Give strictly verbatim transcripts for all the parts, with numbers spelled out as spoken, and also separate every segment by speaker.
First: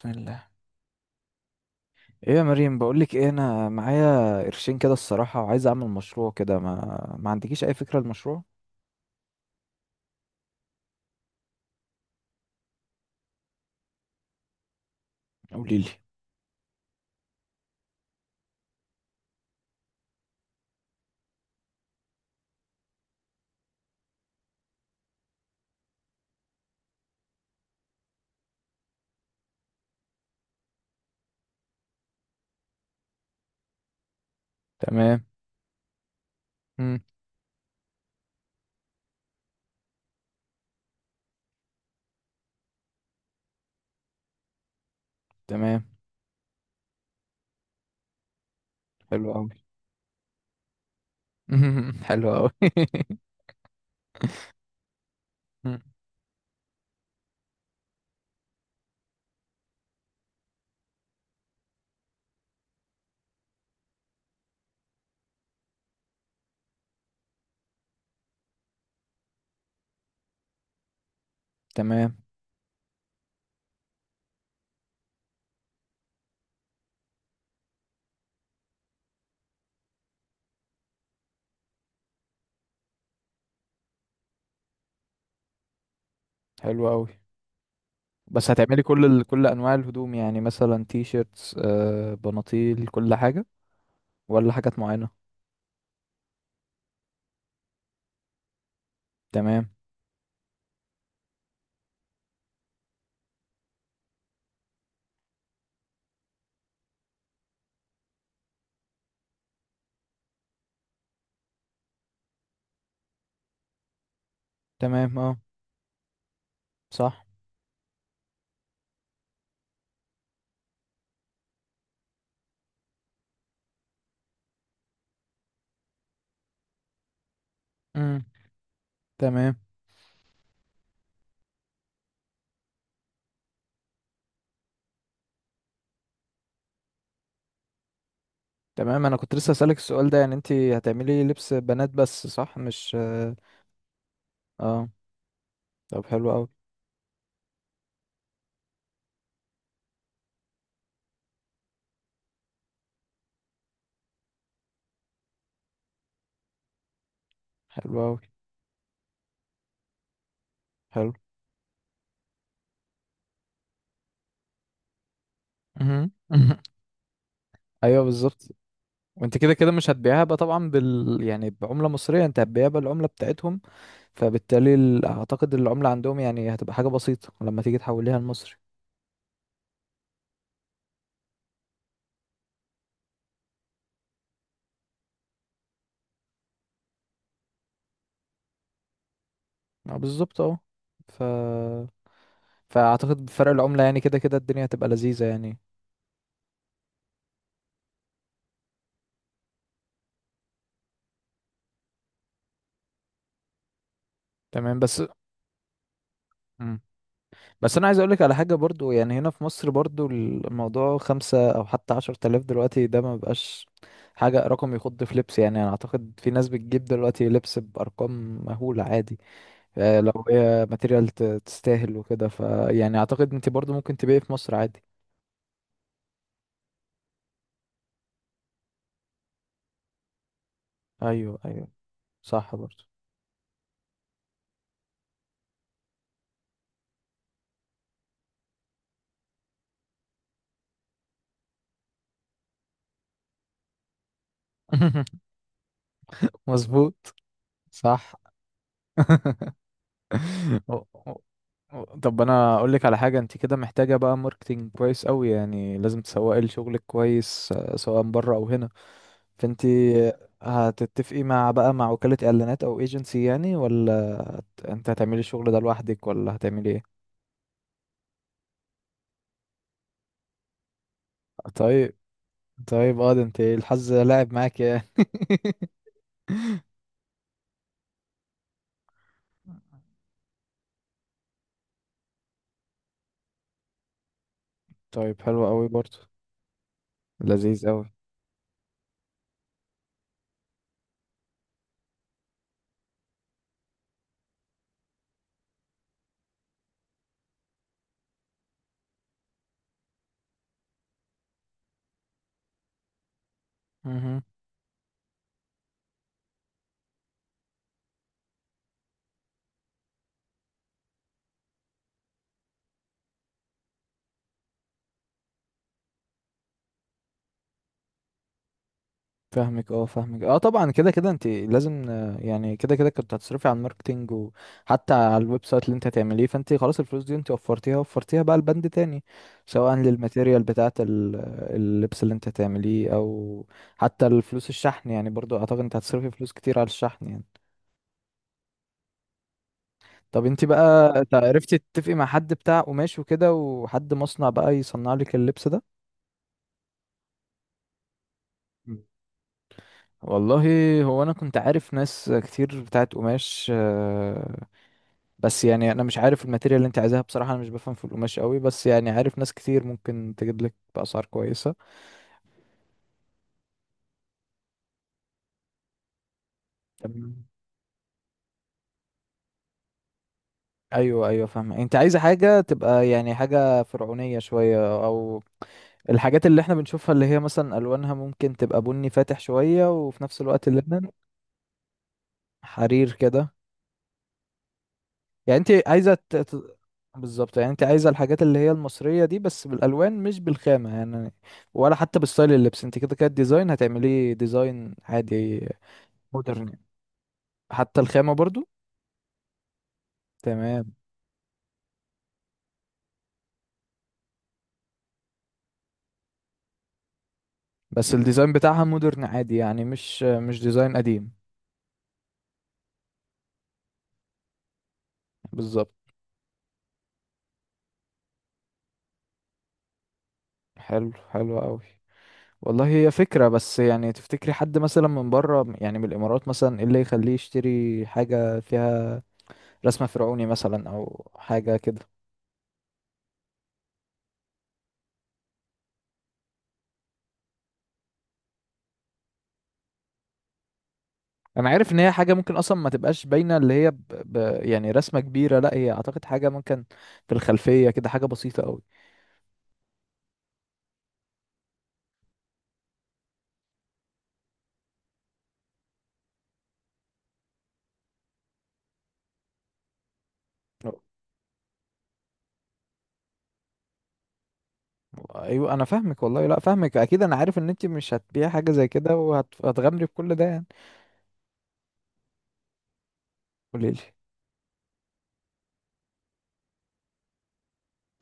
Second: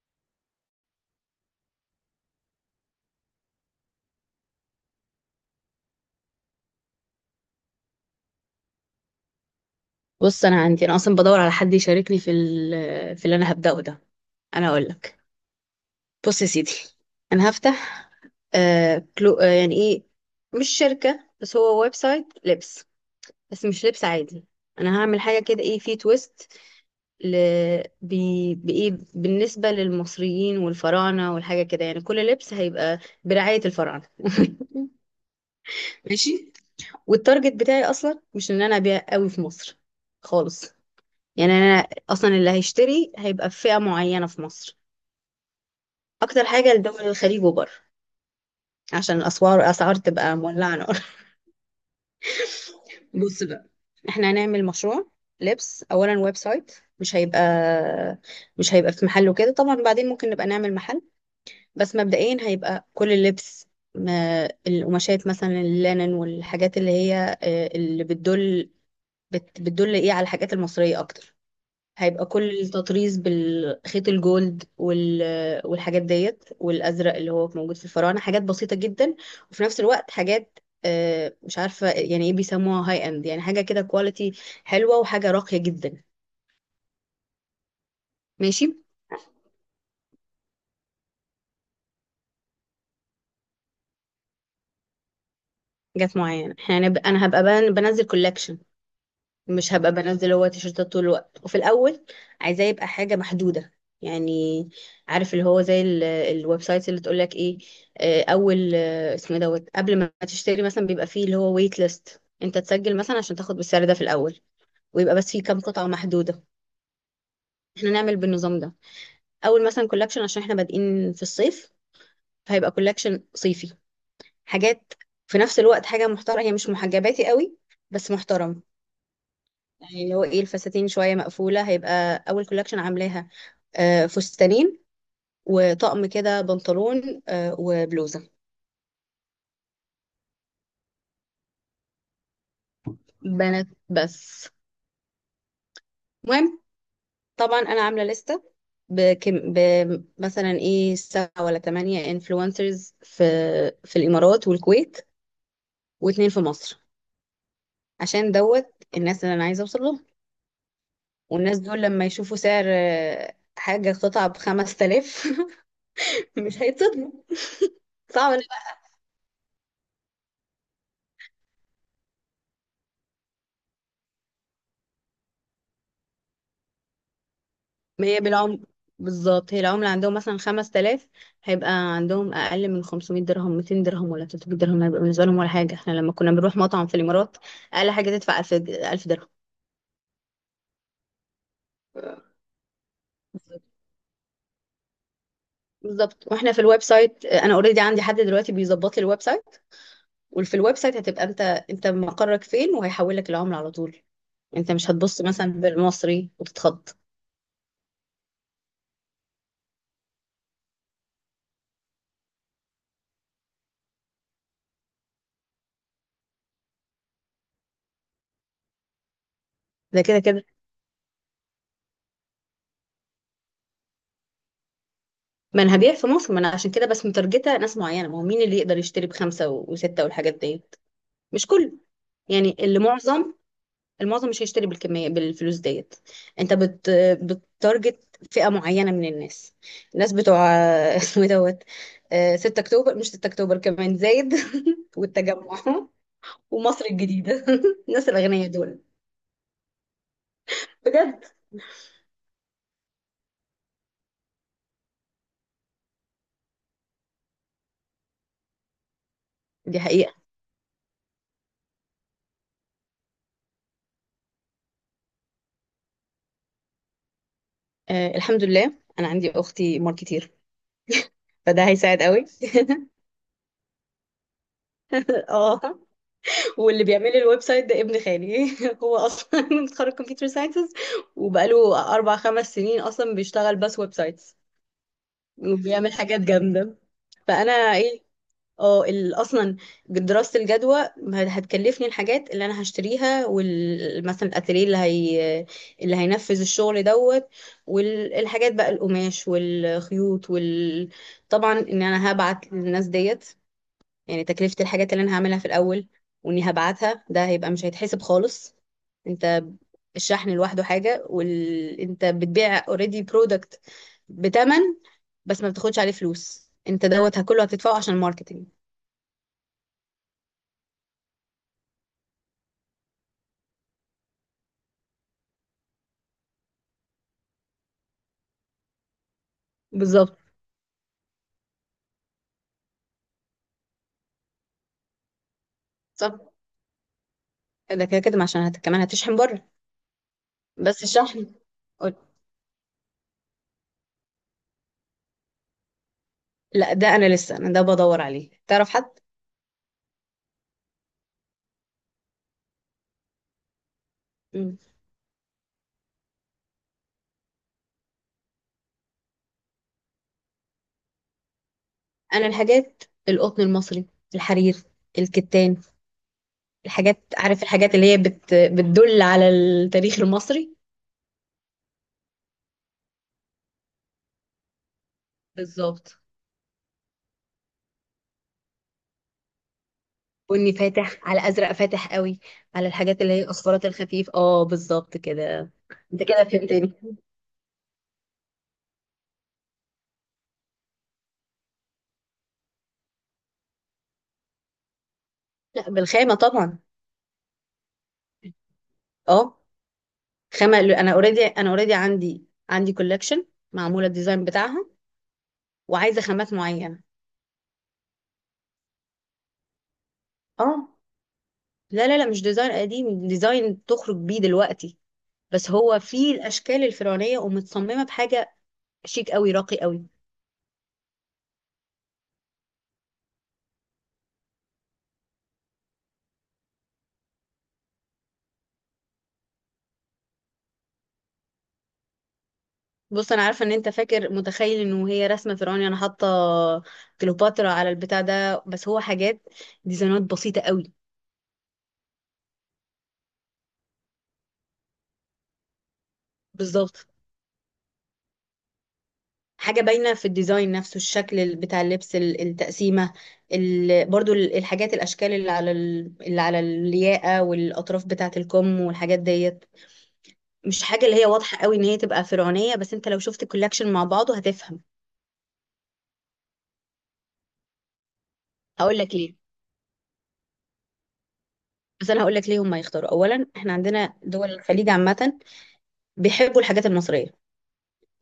Speaker 1: بسم الله. ايه يا مريم، بقولك ايه، انا معايا قرشين كده الصراحة وعايز اعمل مشروع كده. ما ما عندكيش اي فكرة المشروع؟
Speaker 2: بص، انا عندي انا اصلا بدور على حد يشاركني في ال- في اللي انا هبداه ده. انا اقول لك.
Speaker 1: قوليلي.
Speaker 2: بص يا سيدي، انا هفتح آه كلو آه يعني ايه، مش شركه بس هو ويب سايت لبس، بس مش لبس عادي. انا هعمل حاجه كده، ايه، في تويست، ل... بي... بايه بالنسبه للمصريين والفراعنه والحاجه كده. يعني كل لبس هيبقى برعايه الفراعنه
Speaker 1: تمام.
Speaker 2: ماشي.
Speaker 1: مم.
Speaker 2: والتارجت بتاعي اصلا مش ان انا ابيع قوي في مصر خالص. يعني انا اصلا اللي هيشتري هيبقى في فئة معينة في مصر.
Speaker 1: تمام.
Speaker 2: اكتر حاجة لدول الخليج وبره عشان
Speaker 1: حلو قوي.
Speaker 2: الاسعار اسعار تبقى مولعة نار
Speaker 1: حلو قوي.
Speaker 2: بص بقى، احنا هنعمل مشروع
Speaker 1: مم.
Speaker 2: لبس، اولا ويب سايت. مش هيبقى مش هيبقى في محل وكده، طبعا بعدين ممكن نبقى نعمل محل. بس مبدئيا هيبقى كل اللبس، ما القماشات مثلا اللينن والحاجات اللي هي آه، اللي بتدل، بت- بتدل ايه، على الحاجات المصرية اكتر.
Speaker 1: تمام.
Speaker 2: هيبقى كل التطريز بالخيط الجولد وال... والحاجات ديت والازرق اللي هو موجود في الفراعنه، حاجات بسيطه جدا. وفي نفس الوقت حاجات آه، مش عارفه يعني ايه بيسموها، هاي اند، يعني حاجه كده كواليتي حلوه وحاجه راقيه جدا.
Speaker 1: حلو قوي. بس
Speaker 2: ماشي.
Speaker 1: هتعملي كل ال... كل انواع الهدوم، يعني مثلا تي شيرتس، آه بناطيل، كل حاجة، ولا حاجات معينة؟
Speaker 2: جت معايا، احنا هنبقى- انا هبقى بن- بنزل كولكشن،
Speaker 1: تمام.
Speaker 2: مش هبقى بنزل هو تيشيرتات طول الوقت. وفي الاول عايزاه يبقى حاجه محدوده. يعني عارف، اللي هو زي ال- الويب سايت اللي تقول لك ايه، آه، اول، آه، اسمه إيه دوت، قبل ما تشتري مثلا بيبقى فيه اللي هو ويت ليست، انت تسجل مثلا عشان تاخد بالسعر ده في الاول. ويبقى
Speaker 1: تمام،
Speaker 2: بس
Speaker 1: اه،
Speaker 2: فيه كام قطعه محدوده.
Speaker 1: صح.
Speaker 2: احنا نعمل بالنظام ده. اول مثلا كولكشن، عشان احنا بادئين في الصيف، فهيبقى كولكشن صيفي، حاجات في نفس الوقت حاجه محترمه، هي مش محجباتي قوي بس
Speaker 1: مم.
Speaker 2: محترم.
Speaker 1: تمام.
Speaker 2: يعني اللي هو ايه، الفساتين شوية مقفولة، هيبقى أول كولكشن عاملاها آه، فستانين وطقم كده بنطلون آه، وبلوزة.
Speaker 1: تمام، انا كنت لسه اسالك السؤال ده. يعني انت هتعملي لبس بنات بس، صح؟ مش اه؟
Speaker 2: بنات بس.
Speaker 1: آه. طب حلو قوي.
Speaker 2: المهم، طبعا أنا عاملة لستة بكم، ب- مثلا ايه، سبعة ولا تمانية انفلونسرز في في الإمارات والكويت، واتنين في مصر،
Speaker 1: حلو أوي.
Speaker 2: عشان دوت الناس اللي أنا عايزة أوصل لهم.
Speaker 1: حلو.
Speaker 2: والناس دول لما يشوفوا سعر، آه، حاجة قطعة بخمس تلاف
Speaker 1: مهم. مهم.
Speaker 2: مش هيتصدموا.
Speaker 1: أيوه،
Speaker 2: صعب.
Speaker 1: بالظبط. وأنت كده كده مش هتبيعها بقى طبعا، بال يعني بعملة مصرية. أنت هتبيعها بالعملة بتاعتهم. فبالتالي ال... أعتقد العملة عندهم يعني هتبقى حاجة بسيطة لما تيجي
Speaker 2: ما
Speaker 1: تحوليها
Speaker 2: هي
Speaker 1: لمصري.
Speaker 2: بالعمر، بالظبط هي العملة عندهم مثلا خمس آلاف، هيبقى عندهم أقل من خمسمائة درهم، ميتين درهم ولا ثلاثمائة درهم، هيبقى بالنسبة لهم ولا حاجة. احنا لما كنا بنروح مطعم في الإمارات أقل حاجة تدفع ألف، د- ألف درهم
Speaker 1: أه، بالظبط، أه. ف... فأعتقد بفرق
Speaker 2: بالظبط.
Speaker 1: العملة يعني كده كده الدنيا هتبقى لذيذة يعني.
Speaker 2: بالظبط، واحنا في الويب سايت انا اوريدي عندي حد دلوقتي بيظبط لي الويب سايت. وفي الويب سايت هتبقى انت انت مقرك فين، وهيحول لك العملة على طول. انت
Speaker 1: تمام،
Speaker 2: مش
Speaker 1: بس.
Speaker 2: هتبص مثلا بالمصري
Speaker 1: مم.
Speaker 2: وتتخض.
Speaker 1: بس انا عايز اقولك على حاجه برضو، يعني هنا في مصر برضو الموضوع خمسة او حتى عشر تلاف دلوقتي ده ما بقاش حاجه رقم يخض في لبس. يعني انا اعتقد في ناس بتجيب دلوقتي لبس بارقام مهوله عادي. آه،
Speaker 2: ده كده
Speaker 1: لو
Speaker 2: كده،
Speaker 1: هي ماتيريال ت- تستاهل وكده، فيعني اعتقد انت برضو ممكن تبيعي في مصر عادي.
Speaker 2: ما انا هبيع في مصر، ما انا عشان كده بس مترجته ناس معينه، ما هو مين اللي يقدر يشتري بخمسه و- وسته والحاجات ديت؟
Speaker 1: ايوه،
Speaker 2: مش
Speaker 1: ايوه.
Speaker 2: كله.
Speaker 1: صح
Speaker 2: يعني اللي
Speaker 1: برضه.
Speaker 2: معظم المعظم مش هيشتري بالكميه بالفلوس ديت. انت بت بتارجت فئه معينه من الناس، الناس بتوع اسمه إيه دوت، آه، 6 اكتوبر، مش 6 اكتوبر كمان زايد والتجمع ومصر
Speaker 1: مظبوط.
Speaker 2: الجديده الناس
Speaker 1: صح.
Speaker 2: الاغنياء دول،
Speaker 1: أو- أو-
Speaker 2: بجد.
Speaker 1: أو- طب انا اقول لك على حاجه. انت كده محتاجه بقى ماركتينج كويس قوي، يعني لازم تسوقي لشغلك كويس، آه، سواء بره او هنا. فانت
Speaker 2: دي حقيقه.
Speaker 1: هتتفقي مع بقى مع وكاله اعلانات او ايجنسي يعني، ولا هت- انت هتعملي الشغل ده لوحدك ولا هتعملي ايه؟
Speaker 2: آه، الحمد لله انا عندي اختي ماركتير، فده
Speaker 1: طيب.
Speaker 2: هيساعد قوي
Speaker 1: طيب، اه، ده انت الحظ لاعب معاك يعني.
Speaker 2: اه، واللي بيعمل لي الويب سايت ده ابن خالي هو اصلا متخرج كمبيوتر ساينسز وبقاله اربع خمس سنين اصلا بيشتغل بس ويب سايت،
Speaker 1: طيب، حلو قوي
Speaker 2: وبيعمل
Speaker 1: برضه.
Speaker 2: حاجات جامدة. فأنا
Speaker 1: لذيذ قوي.
Speaker 2: إيه، اه، ال- أصلا دراسة الجدوى هت- هتكلفني الحاجات اللي أنا هشتريها، ومثلا الأتيليه اللي هي اللي هينفذ الشغل دوت، والحاجات بقى القماش والخيوط وال طبعا إن أنا هبعت للناس ديت، يعني تكلفة الحاجات اللي أنا هعملها في الأول وإني هبعتها، ده هيبقى مش هيتحسب خالص. أنت، الشحن لوحده حاجة وال... أنت بتبيع اوريدي برودكت بتمن، بس ما بتاخدش عليه فلوس. أنت دوت كله هتدفعه عشان الماركتينج.
Speaker 1: فاهمك، اه، فاهمك، اه، طبعا كده كده انت لازم، آه، يعني كده كده كنت هتصرفي على الماركتينج، وحتى على الويب سايت اللي انت هتعمليه. فانت خلاص الفلوس دي انت وفرتيها، وفرتيها بقى لبند تاني، سواء
Speaker 2: بالظبط.
Speaker 1: للماتيريال بتاعة ال- اللبس اللي انت هتعمليه، او حتى الفلوس الشحن. يعني برضو اعتقد انت هتصرفي
Speaker 2: صح،
Speaker 1: فلوس كتير على الشحن يعني.
Speaker 2: ده كده كده، ما عشان هت... كمان هتشحن بره.
Speaker 1: طب انت
Speaker 2: بس
Speaker 1: بقى، ت-
Speaker 2: الشحن،
Speaker 1: عرفتي تتفقي
Speaker 2: قول-
Speaker 1: مع حد بتاع قماش وكده، وحد مصنع بقى يصنع لك اللبس ده؟
Speaker 2: لا، ده أنا لسه، أنا ده بدور عليه، تعرف
Speaker 1: مم.
Speaker 2: حد؟
Speaker 1: والله، هو انا كنت عارف ناس كتير بتاعت قماش، آه،
Speaker 2: مم.
Speaker 1: بس يعني انا مش عارف الماتيريال اللي انت عايزاها بصراحه. انا مش بفهم في القماش قوي، بس يعني عارف ناس كتير ممكن تجيب لك باسعار كويسه.
Speaker 2: أنا الحاجات، القطن المصري، الحرير، الكتان، الحاجات،
Speaker 1: تمام.
Speaker 2: عارف الحاجات اللي هي بت بتدل على التاريخ المصري.
Speaker 1: ايوه، ايوه، فاهم. انت عايزه حاجه تبقى يعني حاجه فرعونيه شويه، او
Speaker 2: بالظبط،
Speaker 1: الحاجات اللي احنا بنشوفها اللي هي مثلا الوانها ممكن تبقى بني فاتح شويه، وفي نفس الوقت
Speaker 2: بني
Speaker 1: اللبن،
Speaker 2: فاتح على ازرق فاتح قوي، على
Speaker 1: حرير
Speaker 2: الحاجات اللي هي
Speaker 1: كده.
Speaker 2: اصفرات الخفيف، اه بالظبط
Speaker 1: يعني
Speaker 2: كده.
Speaker 1: انت عايزه
Speaker 2: انت
Speaker 1: ت...
Speaker 2: كده
Speaker 1: ت-
Speaker 2: فهمتني
Speaker 1: بالظبط، يعني انت عايزه الحاجات اللي هي المصريه دي بس بالالوان، مش بالخامه يعني، ولا حتى بالستايل اللبس؟ انت كده كده الديزاين هتعمليه ديزاين عادي،
Speaker 2: لا، بالخامه طبعا.
Speaker 1: مودرن. حتى الخامة برضو؟
Speaker 2: اه خامه،
Speaker 1: تمام.
Speaker 2: انا اوريدي انا اوريدي عندي عندي كولكشن معموله الديزاين بتاعها، وعايزه خامات معينه.
Speaker 1: بس الديزاين بتاعها مودرن عادي يعني، مش مش
Speaker 2: اه،
Speaker 1: ديزاين قديم.
Speaker 2: لا لا لا، مش ديزاين قديم، ديزاين تخرج بيه دلوقتي، بس
Speaker 1: بالظبط.
Speaker 2: هو فيه الاشكال الفرعونيه ومتصممه بحاجه شيك قوي راقي قوي.
Speaker 1: حلو، حلو قوي. والله هي فكرة. بس يعني تفتكري حد مثلا من بره، يعني من الإمارات مثلا، ايه اللي يخليه يشتري حاجة فيها رسمة فرعوني مثلا، أو حاجة كده؟
Speaker 2: بص، انا عارفه ان انت فاكر متخيل انه هي رسمه فرعوني، انا حاطه كليوباترا على البتاع ده. بس هو حاجات، ديزاينات بسيطه قوي.
Speaker 1: أنا عارف إن هي حاجة ممكن أصلا ما تبقاش باينة، اللي هي ب... ب... يعني رسمة كبيرة، لا، هي أعتقد حاجة ممكن
Speaker 2: بالظبط،
Speaker 1: في الخلفية كده، حاجة بسيطة قوي.
Speaker 2: حاجه باينه في الديزاين نفسه، الشكل ال- بتاع اللبس، ال- التقسيمه، ال... برضو ال- الحاجات، الاشكال اللي على ال... اللي على الياقه والاطراف بتاعه الكم والحاجات ديت. مش حاجه اللي هي واضحه قوي ان هي تبقى فرعونيه، بس انت لو شفت الكولكشن مع بعضه هتفهم.
Speaker 1: ايوه انا فاهمك، والله لا فاهمك، اكيد انا عارف ان انت مش هتبيع حاجه زي
Speaker 2: هقول لك
Speaker 1: كده
Speaker 2: ليه.
Speaker 1: وهتغامري بكل ده يعني.
Speaker 2: بس انا هقول لك ليه هم يختاروا، اولا احنا
Speaker 1: قولي لي.
Speaker 2: عندنا دول الخليج عامه بيحبوا الحاجات المصريه.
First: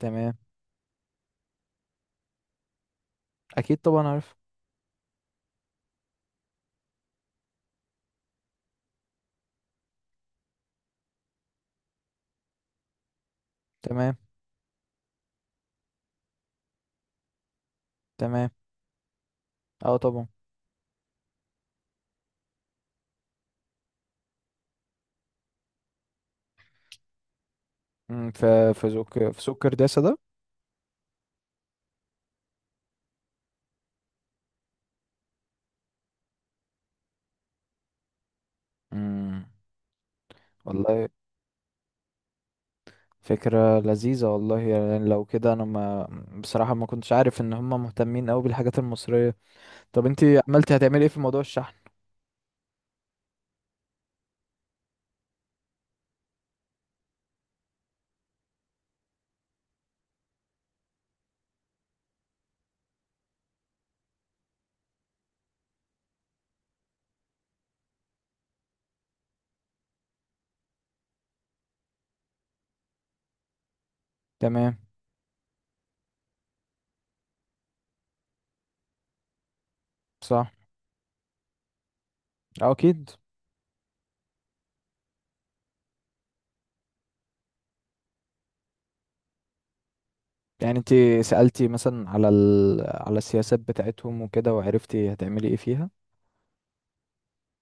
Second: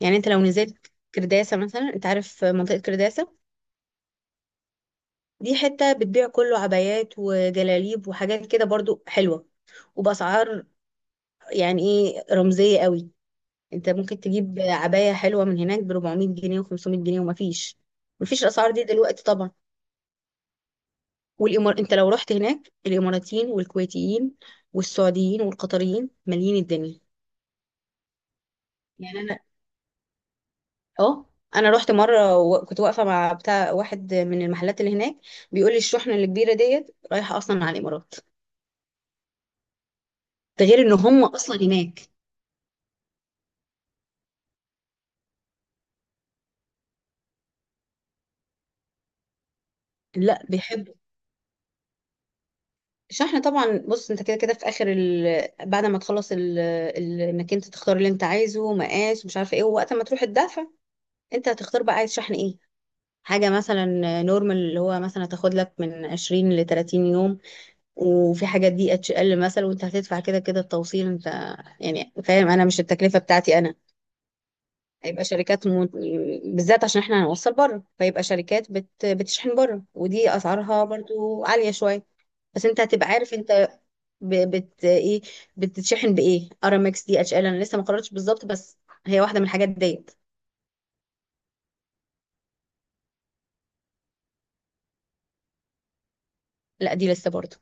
Speaker 2: يعني انت لو نزلت كرداسة مثلا، انت عارف منطقة كرداسة،
Speaker 1: اكيد، طبعا، عارف.
Speaker 2: دي حتة بتبيع كله عبايات وجلاليب وحاجات كده برضو حلوة، وبأسعار يعني ايه، رمزية قوي. انت
Speaker 1: تمام.
Speaker 2: ممكن تجيب عباية حلوة من هناك ب اربعمائة جنيه و500 جنيه، ومفيش مفيش
Speaker 1: تمام،
Speaker 2: الأسعار دي دلوقتي طبعا.
Speaker 1: اه، طبعا.
Speaker 2: والإمار، انت لو رحت هناك الإماراتيين والكويتيين والسعوديين والقطريين مالين الدنيا.
Speaker 1: امم في في سوق في
Speaker 2: يعني
Speaker 1: سوق كرداسه ده؟
Speaker 2: اه، انا رحت مره وكنت واقفه مع بتاع واحد من المحلات اللي هناك، بيقول لي الشحنه الكبيره ديت رايحه اصلا على الامارات،
Speaker 1: امم
Speaker 2: ده غير ان
Speaker 1: والله،
Speaker 2: هم اصلا هناك.
Speaker 1: فكره لذيذه، والله يعني. لو كده انا ما بصراحه، ما كنتش عارف ان هم مهتمين قوي بالحاجات المصريه. طب انت
Speaker 2: لا،
Speaker 1: عملتي،
Speaker 2: بيحبوا.
Speaker 1: هتعملي ايه في موضوع الشحن؟
Speaker 2: الشحنه طبعا، بص انت كده كده في اخر ال... بعد ما تخلص ال... ال... انك انت تختار اللي انت عايزه، مقاس ومش عارفه ايه. ووقت ما تروح تدافع انت هتختار بقى عايز شحن ايه. حاجه مثلا نورمال، اللي هو مثلا هتاخد لك من عشرين ل تلاتين يوم. وفي حاجات دي اتش ال مثلا، وانت هتدفع كده كده التوصيل. انت يعني فاهم، انا مش التكلفه بتاعتي انا.
Speaker 1: تمام.
Speaker 2: هيبقى شركات، م... بالذات عشان احنا هنوصل بره، فيبقى شركات بت... بتشحن بره، ودي
Speaker 1: صح.
Speaker 2: اسعارها برضو عالية شوية. بس
Speaker 1: اه،
Speaker 2: انت هتبقى
Speaker 1: اكيد.
Speaker 2: عارف انت ب... بت ايه، بتتشحن بايه، ارامكس دي اتش ال. انا لسه ما قررتش بالظبط، بس هي واحدة من الحاجات ديت.
Speaker 1: يعني انت سألتي مثلا على ال... على السياسات بتاعتهم وكده، وعرفتي هتعملي ايه فيها؟
Speaker 2: لا، دي لسه برضو.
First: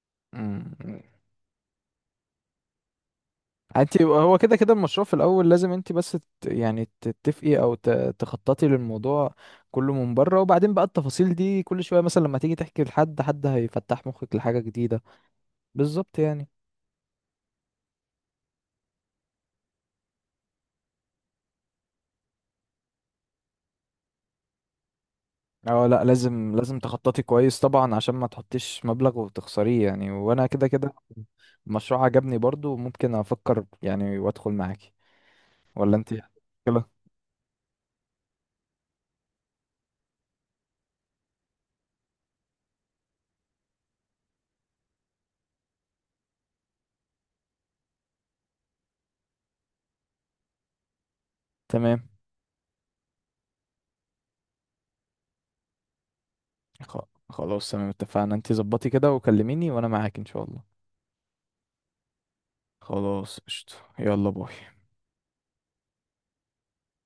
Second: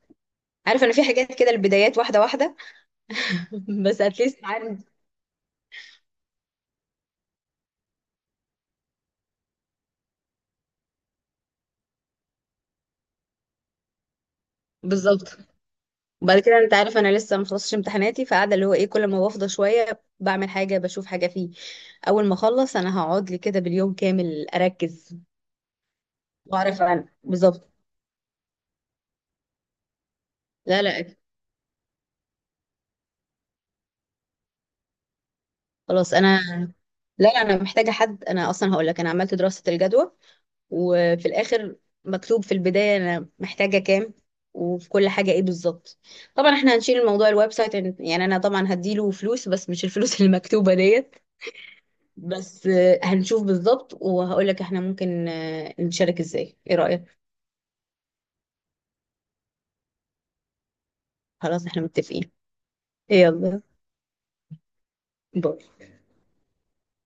Speaker 2: عارف، انا
Speaker 1: امم
Speaker 2: في حاجات كده البدايات واحدة واحدة
Speaker 1: انت،
Speaker 2: بس
Speaker 1: هو
Speaker 2: اتليست
Speaker 1: كده كده
Speaker 2: عارف.
Speaker 1: المشروع في الاول لازم انت بس، ت- يعني تتفقي، او ت- تخططي للموضوع كله من بره، وبعدين بقى التفاصيل دي كل شويه مثلا لما تيجي تحكي لحد، حد هيفتح مخك لحاجه جديده.
Speaker 2: بالظبط.
Speaker 1: بالظبط
Speaker 2: وبعد
Speaker 1: يعني.
Speaker 2: كده انت عارف انا لسه ما خلصتش امتحاناتي، فقاعده اللي هو ايه، كل ما بفضى شويه بعمل حاجه بشوف حاجه فيه. اول ما اخلص انا هقعد لي كده باليوم كامل اركز
Speaker 1: اه، لا، لازم لازم
Speaker 2: واعرف عن
Speaker 1: تخططي كويس
Speaker 2: بالظبط.
Speaker 1: طبعا عشان ما تحطيش مبلغ وتخسريه يعني. وانا كده
Speaker 2: لا
Speaker 1: كده
Speaker 2: لا، أكيد.
Speaker 1: المشروع عجبني، برضو ممكن افكر يعني وادخل معاكي، ولا انت
Speaker 2: خلاص انا،
Speaker 1: كده؟
Speaker 2: لا لا انا محتاجه حد. انا اصلا هقول لك، انا عملت دراسه الجدوى وفي الاخر مكتوب في البدايه انا محتاجه كام وفي كل حاجه ايه بالظبط. طبعا احنا هنشيل الموضوع الويب سايت، يعني انا طبعا هديله فلوس بس مش الفلوس المكتوبه ديت.
Speaker 1: تمام
Speaker 2: بس آه، هنشوف بالظبط وهقول لك احنا ممكن آه، نشارك ازاي، ايه
Speaker 1: خ-
Speaker 2: رايك؟
Speaker 1: خلاص، تمام، اتفقنا. انت ظبطي كده وكلميني وانا معاك ان شاء الله.
Speaker 2: خلاص، احنا متفقين.
Speaker 1: خلاص
Speaker 2: يلا
Speaker 1: قشطة، يلا باي.
Speaker 2: باي.